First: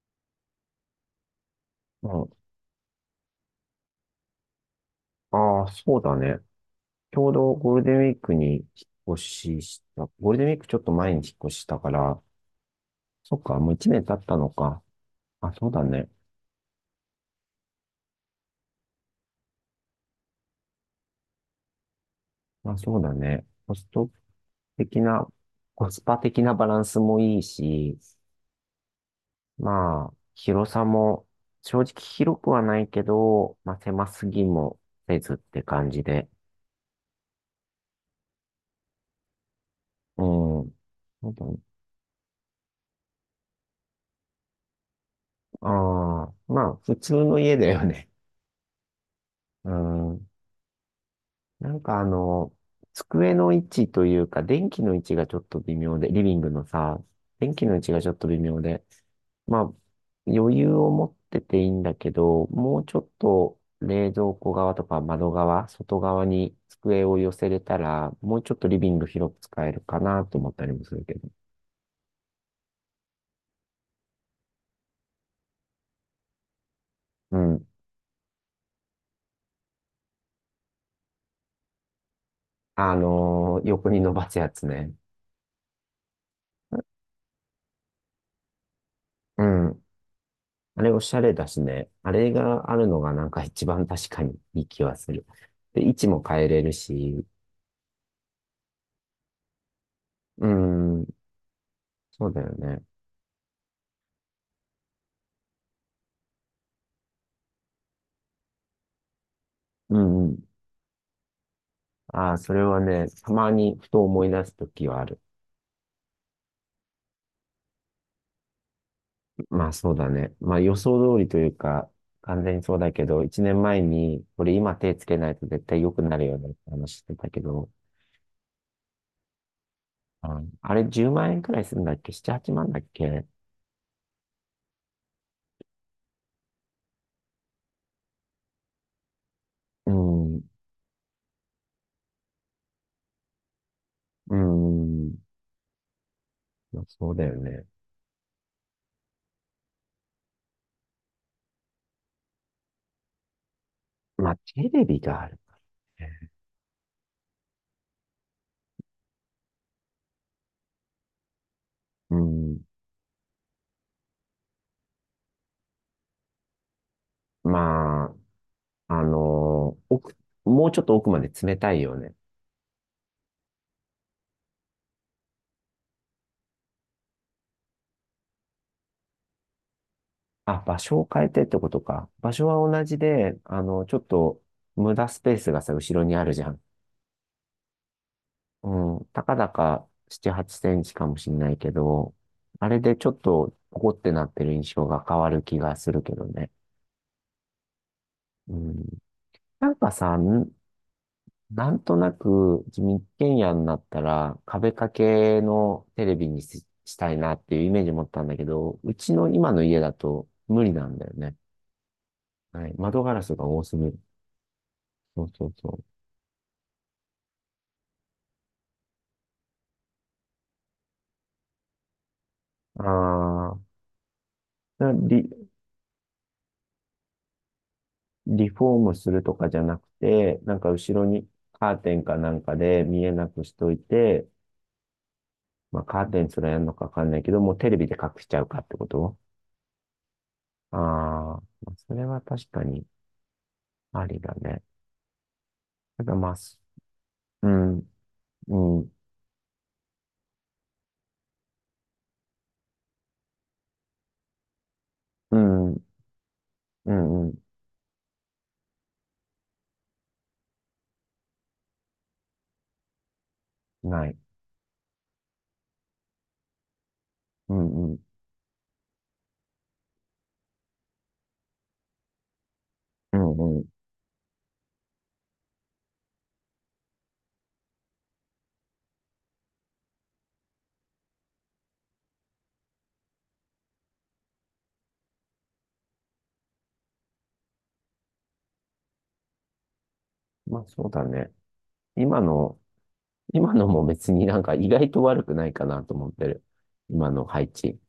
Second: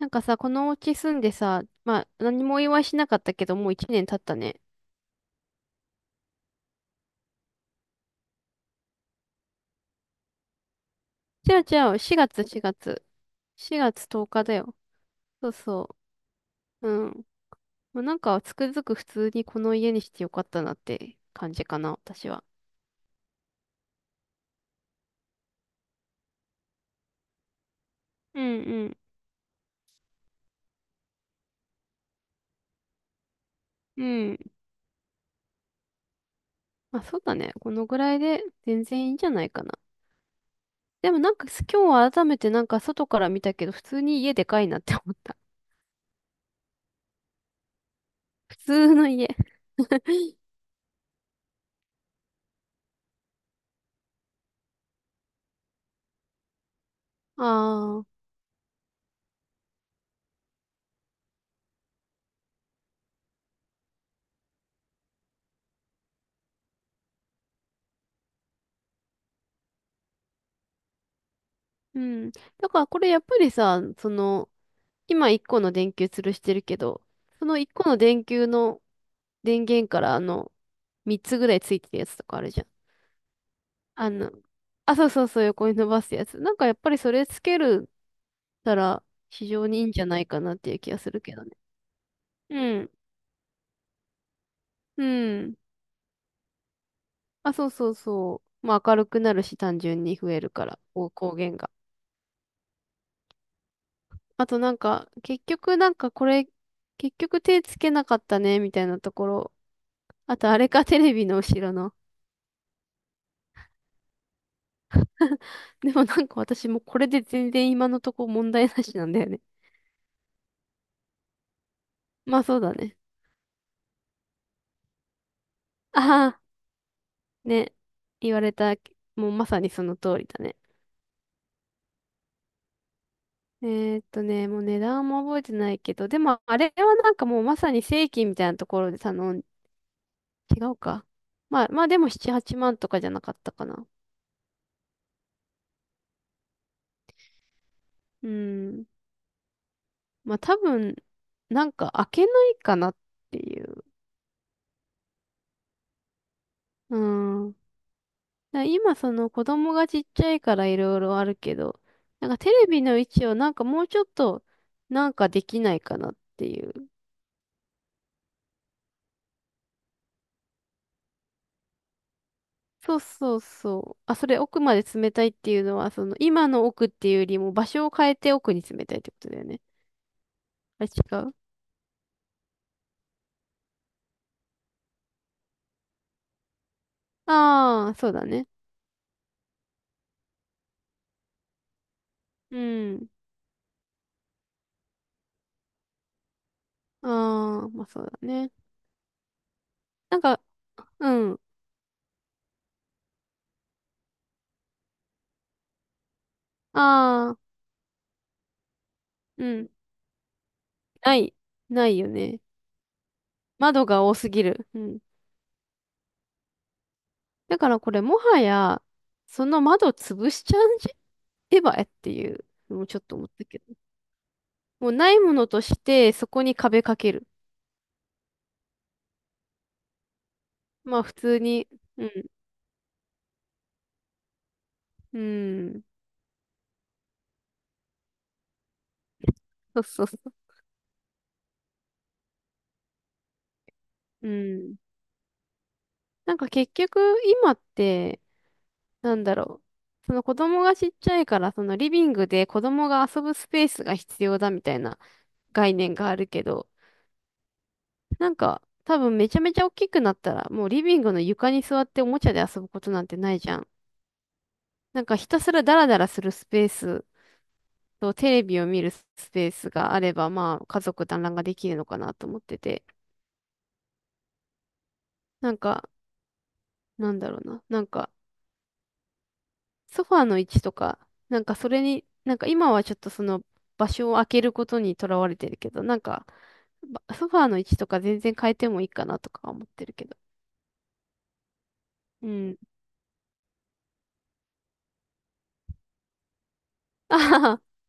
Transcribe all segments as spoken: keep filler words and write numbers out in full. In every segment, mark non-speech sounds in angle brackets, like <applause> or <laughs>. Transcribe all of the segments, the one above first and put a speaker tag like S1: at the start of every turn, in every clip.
S1: なんかさ、このお家住んでさ、まあ、
S2: うん、
S1: 何もお祝いしなかったけど、もう一年経ったね。
S2: ああ、そうだね。ちょうどゴールデンウィークに引っ越しした。ゴールデンウィークちょっと前に引っ
S1: じ
S2: 越
S1: ゃあ
S2: し
S1: じ
S2: たか
S1: ゃあ、
S2: ら、
S1: しがつ、しがつ。
S2: そっか、もう一
S1: 4
S2: 年
S1: 月
S2: 経っ
S1: 10
S2: た
S1: 日
S2: の
S1: だよ。
S2: か。
S1: そ
S2: あ、
S1: う
S2: そうだ
S1: そ
S2: ね。
S1: う。うん。まあ、なんか、つくづく普通にこの家にしてよかったなって感じかな、私は。
S2: あ、そうだね。コスト的な、コスパ的なバランスもいいし、
S1: うんうん。
S2: まあ、広さも、正直広くはないけど、まあ、
S1: う
S2: 狭す
S1: ん。
S2: ぎもせずって感じで。
S1: まあ、そうだね。このぐらいで全然いいんじゃないかな。
S2: うん。
S1: でも
S2: そ
S1: な
S2: う
S1: ん
S2: だ
S1: か、
S2: ね。
S1: す今日は改めてなんか外から見たけど、普通に家でかいなって思った。
S2: ああ、まあ、普通の家だよね。
S1: <laughs> 普通の家。
S2: うん。
S1: <laughs>
S2: なんかあの、机の位置というか、電気の位置がちょっと微妙で、リビングのさ、
S1: あ
S2: 電気の位置がちょ
S1: あ。
S2: っと微妙で、まあ、余裕を持ってていいんだけど、もうちょっと冷蔵庫側とか窓側、外側に机を寄せれたら、もうちょっとリビング広く使えるかなと思ったりもするけど。
S1: うん。だからこれやっぱりさ、その、今いっこの電球吊るしてるけど、
S2: う
S1: その
S2: ん。
S1: いっこの電球の電源からあの、みっつぐらいついてるやつとかあるじゃん。
S2: あのー横に
S1: あ
S2: 伸ば
S1: の、
S2: すやつね。
S1: あ、そうそうそう、横に伸ばすやつ。なんかやっぱりそれつけるたら
S2: う
S1: 非常にいい
S2: ん。
S1: んじゃないかなっていう
S2: あれ
S1: 気が
S2: お
S1: す
S2: しゃ
S1: る
S2: れ
S1: けど
S2: だ
S1: ね。
S2: しね。あれがあ
S1: う
S2: る
S1: ん。
S2: のがなんか一番確かにいい気は
S1: う
S2: する。
S1: ん。
S2: で、位置も変えれるし、
S1: あ、そうそうそう。まあ明るくなるし単純に増え
S2: う
S1: るから、
S2: ん、
S1: こう光源が。
S2: そうだよね。
S1: あとなんか、結局なんかこれ、結局手つけなかったね、みたいなところ。
S2: うんう
S1: あ
S2: ん。
S1: とあれか、テレビの後ろの。
S2: ああ、それはね、たまにふと思い出すときはある。
S1: <laughs> でもなんか私もこれで全然今のとこ問題なしなんだよね。
S2: まあそうだね。まあ予想通りというか、
S1: <laughs> ま
S2: 完
S1: あ
S2: 全
S1: そう
S2: に
S1: だ
S2: そうだ
S1: ね。
S2: けど、一年前に、これ今手つけないと絶対良くなる
S1: あ
S2: よ
S1: あ、
S2: ねって話してたけど、
S1: ね。言われた、もうまさにその通り
S2: あ
S1: だね。
S2: あれじゅうまん円くらいするんだっけ？ なな、はちまんだっけ。
S1: えーっとね、もう値段も覚えてないけど、でもあれはなんかもうまさに正規みたいなところで頼ん、
S2: うん、
S1: 違うか。まあまあでもなな、はちまんとかじゃなかったかな。
S2: うん、まあそうだよね。
S1: うん。まあ多分、なんか開けないかなっていう。
S2: まあテレビがあるね。
S1: うん。だから今その子供がちっちゃいからいろいろあるけど、
S2: う
S1: なんかテ
S2: ん、
S1: レビの位置をなんかもうちょっとなんかできないかなっていう。
S2: まあ、あのー奥、もうちょっと奥まで詰めたいよね。
S1: そうそうそう。あ、それ奥まで詰めたいっていうのは、その今の奥っていうよりも場所を変えて奥に詰めたいってことだよね。
S2: あ、場
S1: あ、違
S2: 所を変え
S1: う
S2: てってことか。場所は同じで、あの、ちょっと無駄スペースがさ、後ろにあるじゃん。
S1: ああー、そうだね。
S2: うん、たかだかなな、はっセンチかもしんないけど、
S1: う
S2: あれでち
S1: ん。
S2: ょっとポコってなってる印象が変わる気がするけどね。
S1: ああ、まあそうだね。
S2: うん、なんかさ、
S1: なんか、
S2: ん
S1: うん。
S2: なんとなく自民権野になったら壁掛けのテレビにし、したい
S1: あ
S2: な
S1: あ、
S2: っていうイメージ持ったんだけど、うちの
S1: う
S2: 今の
S1: ん。
S2: 家だと無理なんだよ
S1: ない。
S2: ね。
S1: ないよね。
S2: はい、窓ガラスが多すぎ
S1: 窓
S2: る。
S1: が多すぎる。うん。
S2: そうそうそう。
S1: だからこれもはや、その窓潰しちゃうんじゃ手エっていうのもちょっと思った
S2: あ
S1: け
S2: あ、
S1: ど。も
S2: な
S1: うない
S2: リ、
S1: ものとして、そこに壁かける。
S2: リフォームするとかじゃなくて、なんか
S1: ま
S2: 後
S1: あ
S2: ろ
S1: 普
S2: に
S1: 通に、
S2: カーテン
S1: う
S2: か
S1: ん、
S2: なんかで見えなくしといて、
S1: う
S2: ま
S1: ん、
S2: あカーテンすらやるのかわかんないけど、もうテレビで隠しちゃうかってこと。
S1: そうそうそう。
S2: ああ、まあそれは確かにあり
S1: う
S2: だね。
S1: ん。
S2: ただま
S1: な
S2: あ、
S1: んか
S2: す
S1: 結局
S2: う
S1: 今っ
S2: ん、
S1: て、
S2: うん、
S1: なんだろう。その子供がちっちゃいから、そのリビングで子供が遊ぶスペースが必要だみたいな
S2: う
S1: 概
S2: ん、
S1: 念があるけど、
S2: うん、う
S1: なんか多分めちゃめちゃ大きくなったら、もうリビングの床に座っておもちゃで遊ぶことなんてないじゃん。
S2: ん、ない。
S1: なんかひたすらダラダラするスペース
S2: うん、うん、
S1: と、テレビを見るスペースがあれば、まあ、家族団らんができるのかなと思ってて、
S2: うん、うん。
S1: なんか、なんだろうな、なんか、ソファーの位置とか、なんかそれに、なんか今はちょっとその場所を空けることにとらわれてるけど、なんか、ばソファーの位置とか全然変えてもいいかなとか思ってるけど。
S2: まあそうだね。今
S1: う
S2: の、
S1: ん。
S2: 今のも別になんか意外と悪くないかなと思ってる。今
S1: あ
S2: の
S1: は
S2: 配
S1: は
S2: 置。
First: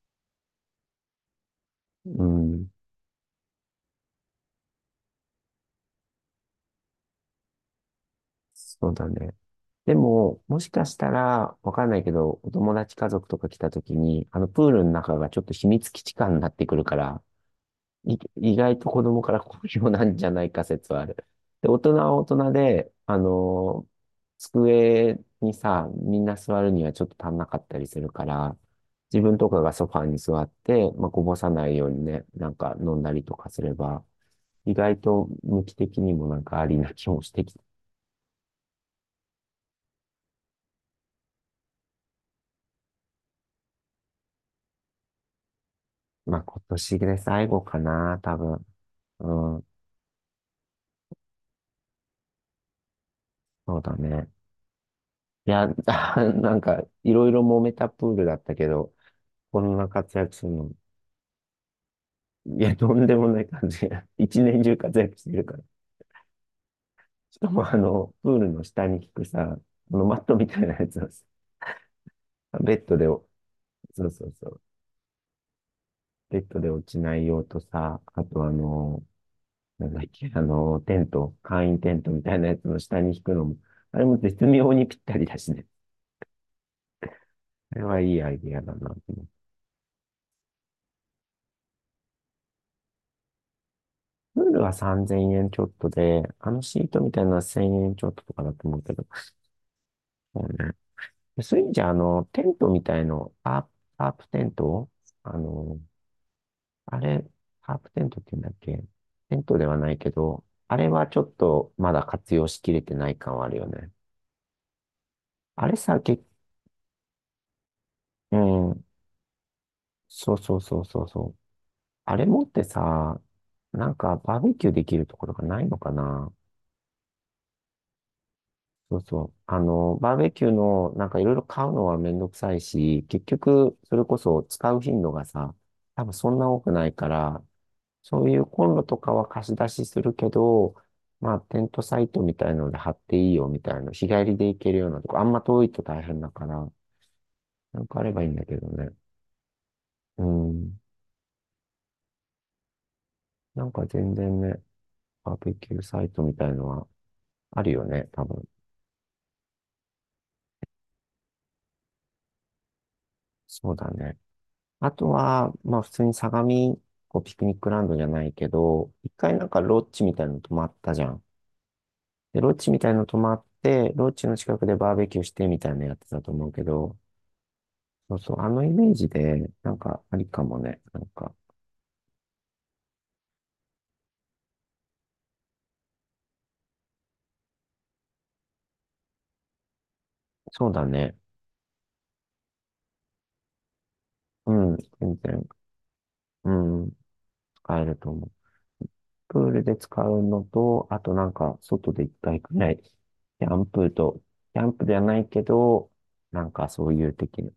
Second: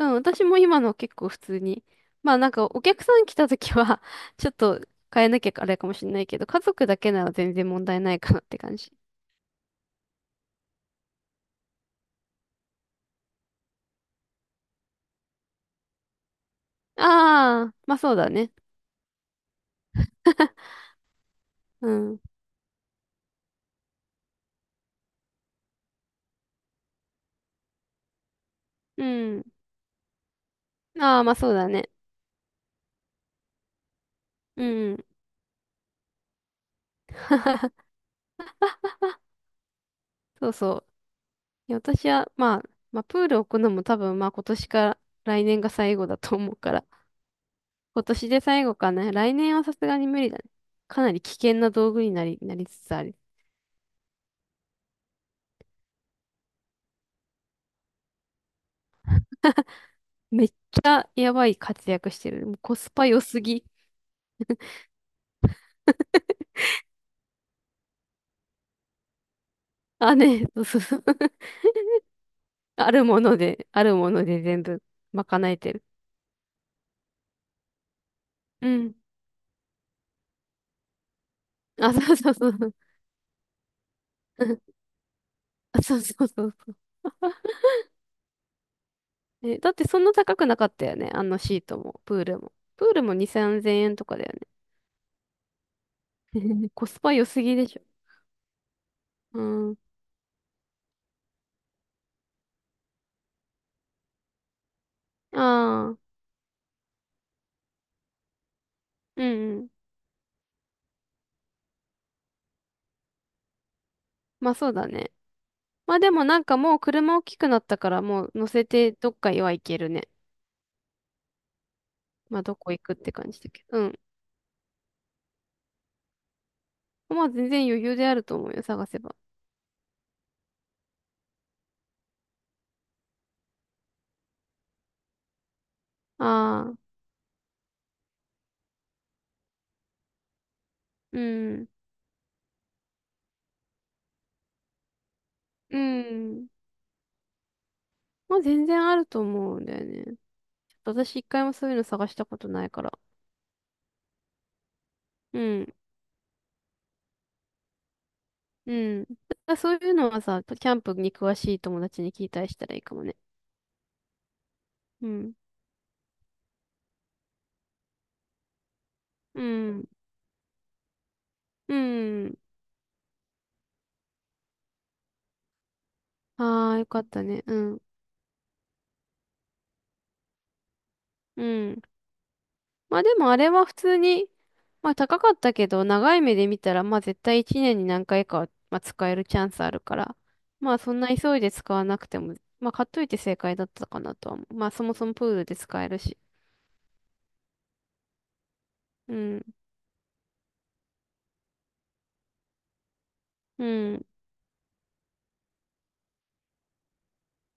S1: うん、私も今の結構普通に。
S2: う
S1: まあなんか
S2: ん、
S1: お客さん来た時は <laughs> ちょっと変えなきゃあれかもしれないけど、家族だけなら全然問題ないかなって感
S2: そ
S1: じ。
S2: うだね。でも、もしかしたら、わかんないけど、お友達家族とか来た時に、あのプールの中がちょっと秘密基地感になってくるから、
S1: ああ、まあそう
S2: い
S1: だね。
S2: 意外と子供から好評なんじゃないか説はある。で、大
S1: う
S2: 人は
S1: ん。
S2: 大人で、あの机にさ、みんな座るにはちょっと足んなかったりするから、
S1: う
S2: 自分
S1: ん。
S2: とかがソファーに座って、まあ、
S1: あ
S2: こ
S1: あ、まあ
S2: ぼ
S1: そ
S2: さ
S1: うだ
S2: ないよ
S1: ね。
S2: うにね、なんか飲んだりとかすれば、
S1: う
S2: 意外
S1: ん。
S2: と無機的にもなんかありな気もしてきて、
S1: そうそう。いや私は、まあ、まあ、プール置くのも多分、まあ今年か来年が最後だと
S2: まあ
S1: 思う
S2: 今
S1: から、
S2: 年
S1: <laughs>
S2: で最後か
S1: 今
S2: な、
S1: 年
S2: 多
S1: で最
S2: 分。
S1: 後かな。来年
S2: う
S1: は
S2: ん、
S1: さすがに無理だね。かなり危険な道具になり、なりつつある。
S2: そうだね。いや、<laughs> なんか、いろいろ揉めたプールだったけど、こんな活躍す
S1: めっ
S2: る
S1: ち
S2: の、
S1: ゃやばい活躍してる。も
S2: い
S1: う
S2: や、
S1: コ
S2: と
S1: ス
S2: ん
S1: パ
S2: で
S1: 良
S2: も
S1: す
S2: ない
S1: ぎ。
S2: 感じが、<laughs> 一年中活躍してるから。しかも、あの、プールの下に効くさ、あの
S1: あ、
S2: マット
S1: ね、
S2: み
S1: <laughs>
S2: た
S1: そう
S2: いな
S1: そう
S2: やつ
S1: そう。
S2: をさ、
S1: <laughs>
S2: <laughs> ベッ
S1: あ
S2: ド
S1: る
S2: で
S1: も
S2: お、
S1: ので、ある
S2: そ
S1: も
S2: う
S1: の
S2: そう
S1: で
S2: そう、
S1: 全部賄えてる。
S2: ベッドで落ちない用とさ、あとあ
S1: うん。
S2: の、なんだっけ、あの、テント、簡易テ
S1: あ、
S2: ント
S1: そう
S2: み
S1: そう
S2: たい
S1: そ
S2: なやつ
S1: う。
S2: の下に引くのも、あれも絶
S1: <laughs>
S2: 妙にぴったりだしね。
S1: あそうそうそう。
S2: あれはいいアイディアだなと思って。
S1: え、だってそんな高くなかったよね。あのシートも、プールも。プールもに、さんぜんえんとかだよ
S2: プー
S1: ね。
S2: ルはさんぜんえんちょっとで、あの
S1: <laughs>
S2: シ
S1: コ
S2: ート
S1: ス
S2: み
S1: パ
S2: たい
S1: 良
S2: なのは
S1: すぎで
S2: 1000
S1: しょ。
S2: 円ちょっととかだと思うけど。
S1: うん。
S2: そうね。でそういう意味じゃ、あの、テントみたいの、パープ、パープテントあの、
S1: ああ、
S2: あれ、パープテントって言うんだっけ。
S1: う
S2: テント
S1: んう
S2: で
S1: ん。
S2: はないけど、あれはちょっとまだ活用しきれてない感はあるよね。
S1: まあそうだね。
S2: あれ
S1: まあ
S2: さ、
S1: で
S2: け、
S1: もなんかもう車大きくなったからもう
S2: う
S1: 乗せ
S2: ん、
S1: てどっかへは行けるね。
S2: そうそうそうそうそう。あれ
S1: まあ
S2: 持っ
S1: ど
S2: て
S1: こ行くって
S2: さ、
S1: 感じだけど。う
S2: なん
S1: ん。
S2: かバーベキューできるところがないのかな？
S1: まあ全然余裕であると思うよ、探
S2: そ
S1: せ
S2: う
S1: ば。
S2: そう。あの、バーベキューの、なんかいろいろ買うのはめんどくさいし、結局、それこそ使う頻度がさ、多分そんな多
S1: あ
S2: くな
S1: あ、
S2: いから、そういうコンロとかは貸し出しするけど、
S1: う
S2: まあ、テ
S1: ん。
S2: ントサイトみたいので貼っていいよみたいな、日帰りで行けるようなとこ、あんま遠い
S1: う
S2: と大変だか
S1: ん。
S2: ら、なんかあればいいん
S1: まあ
S2: だけ
S1: 全
S2: ど
S1: 然
S2: ね。
S1: あると思うんだよね。
S2: う
S1: ち
S2: ん。
S1: ょっと私一回もそういうの探したことないから。
S2: なんか全然ね、バ
S1: う
S2: ーベ
S1: ん。
S2: キューサイトみたいのはあるよね、多分。
S1: うん。あ、そういうのはさ、キャンプに詳しい友達に聞いたりしたらいいかもね。
S2: そうだね。あ
S1: う
S2: と
S1: ん。
S2: は、まあ普通に相模、こうピクニックランドじゃないけど、一回
S1: う
S2: なんかロ
S1: ん。
S2: ッジみたいなの泊まったじゃん。
S1: うん。
S2: で、ロッジみたいなの泊まって、ロッジの近くでバーベキューしてみたいなのやってたと思うけ
S1: ああ、よ
S2: ど、
S1: かったね。うん。
S2: そうそう、あのイメージで、なんかありかもね。なんか、
S1: うん。まあでもあれは普通に、まあ高かったけど、長い目で見たら、まあ絶対いちねんに何回かは、まあ、使えるチャンスあるから、
S2: そう
S1: まあ
S2: だ
S1: そんな
S2: ね。
S1: 急いで使わなくても、まあ買っといて正解だったかなとは思
S2: う
S1: う。まあ
S2: ん、
S1: そもそも
S2: 全
S1: プール
S2: 然、
S1: で使えるし。
S2: うん、使えると思う。
S1: う
S2: プー
S1: ん。
S2: ルで使うのと、あとなんか、外で一回くらい、キャ
S1: う
S2: ンプ
S1: ん。
S2: と、キャンプではないけど、なんかそういう的な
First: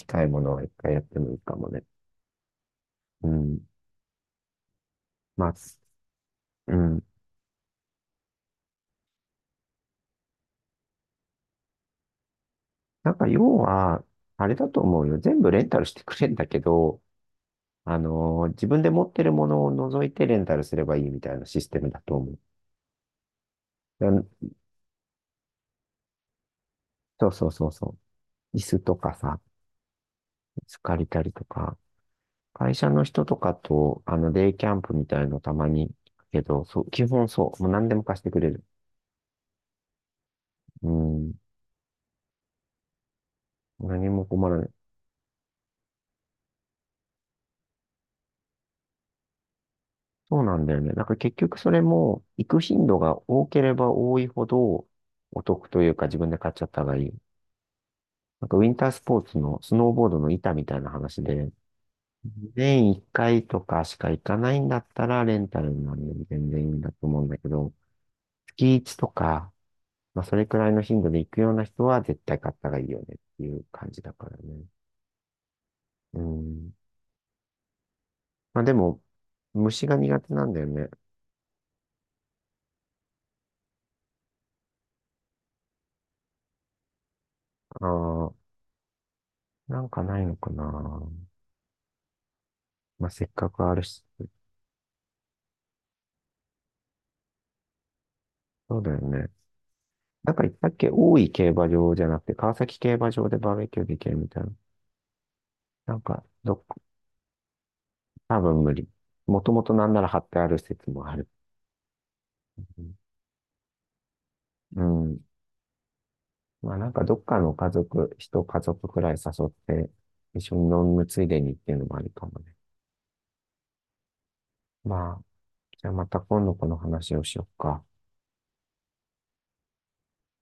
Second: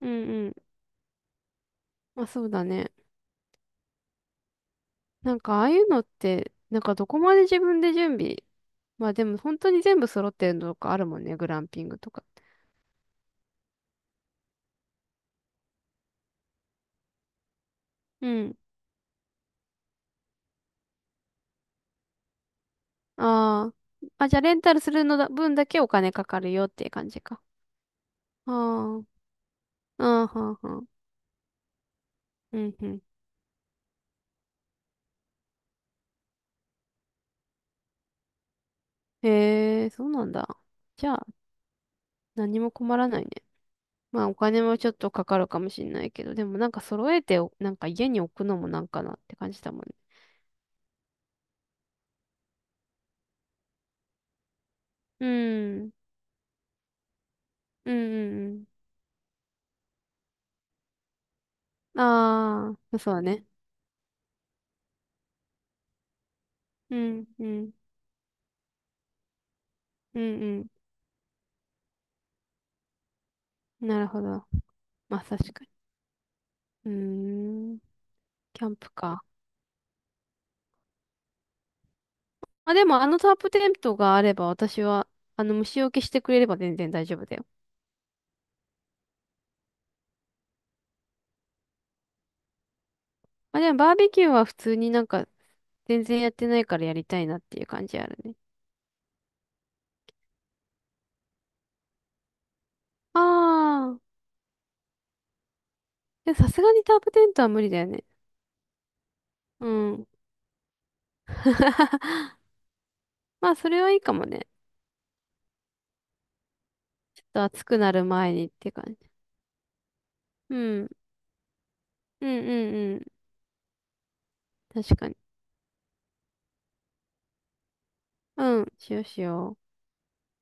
S1: うん
S2: いも
S1: う
S2: の
S1: ん。
S2: は一回やってもいいかもね。
S1: まあそうだね。
S2: うん。
S1: なん
S2: まあ、
S1: かああいうのって、
S2: う
S1: なんか
S2: ん。
S1: どこまで自分で準備。まあでも本当に全部揃ってるのとかあるもんね、グランピングとか。
S2: なんか要は、あれだと思うよ。全部レンタルしてくれんだけど、あ
S1: う
S2: のー
S1: ん。
S2: 自分で持ってるものを除いてレンタルすればいいみたいなシステムだと思う。
S1: ああ。あ、じゃあ
S2: だ
S1: レンタルするのだ、分だけお金かかるよっていう感じ
S2: そう
S1: か。
S2: そうそうそ
S1: あ
S2: う。椅子と
S1: ー
S2: かさ、
S1: あー。あは
S2: 椅
S1: ー
S2: 子
S1: はー
S2: 借りたりとか、
S1: う
S2: 会
S1: ん、う
S2: 社の
S1: ん。
S2: 人とかと、あの、デイキャンプみたいのたまに、けど、そう、基本そう。もう何でも貸してくれる。
S1: へえ、そうなんだ。
S2: う
S1: じゃあ
S2: ん。
S1: 何も困らないね。
S2: 何
S1: ま
S2: も
S1: あお
S2: 困ら
S1: 金
S2: ない。
S1: もちょっとかかるかもしれないけど、でもなんか揃えてお、なんか家に置くのもなんかなって感じだもんね。
S2: そうなんだよね。なんか結局それも、行く頻度が多ければ多いほど、
S1: う
S2: お得とい
S1: ん。
S2: うか自分で買っちゃった方がいい。
S1: うん、
S2: なん
S1: う
S2: かウ
S1: ん、
S2: ィンタースポーツのスノーボードの板みたいな話で、
S1: うん。あ
S2: 年
S1: あ、
S2: 1
S1: そうだね。
S2: 回とかしか行かないんだったらレンタルになるより全然いいんだ
S1: う
S2: と思う
S1: ん、
S2: んだ
S1: う
S2: けど、
S1: ん。
S2: 月いちとか、
S1: う
S2: まあそれく
S1: ん
S2: らいの頻度で行くような人は絶対買った方がいいよねっていう
S1: うん。
S2: 感
S1: な
S2: じ
S1: る
S2: だ
S1: ほ
S2: から
S1: ど。
S2: ね。
S1: まあ確かに。
S2: うん。
S1: うーん。
S2: まあ
S1: キャ
S2: で
S1: ンプ
S2: も、
S1: か。
S2: 虫が苦手なんだよね。
S1: まあ、でもあのタープテントがあれば私は、あの虫除けしてくれれば全然大丈夫だよ。
S2: ああ、なんかないのかな。まあせっか
S1: まあ
S2: く
S1: で
S2: あ
S1: も
S2: る
S1: バー
S2: し、
S1: ベキューは普通になんか全然やってないからやりたいなっていう感じあるね。
S2: そうだよね。なんか言ったっけ大井競馬場じゃなくて、川崎競馬
S1: あ
S2: 場でバーベキューで
S1: あ。
S2: きるみたいな。なんか、
S1: でもさ
S2: ど
S1: すが
S2: っ、
S1: にタープテントは無理だよね。
S2: 多分無理。もとも
S1: う
S2: となんな
S1: ん。
S2: ら貼ってある説もある。
S1: <laughs> まあそれはいいかもね。
S2: うん。まあなんかど
S1: ち
S2: っ
S1: ょっ
S2: か
S1: と
S2: の
S1: 暑
S2: 家
S1: くなる
S2: 族、
S1: 前
S2: 一
S1: にっ
S2: 家
S1: て感
S2: 族く
S1: じ。
S2: らい誘って、一
S1: う
S2: 緒に飲
S1: ん。うん
S2: むついでにっていうのもありか
S1: う
S2: も
S1: ん
S2: ね。
S1: うん。確か
S2: ま
S1: に。
S2: あ、じゃあまた今度この話をしよっか。
S1: うん。しようしよう。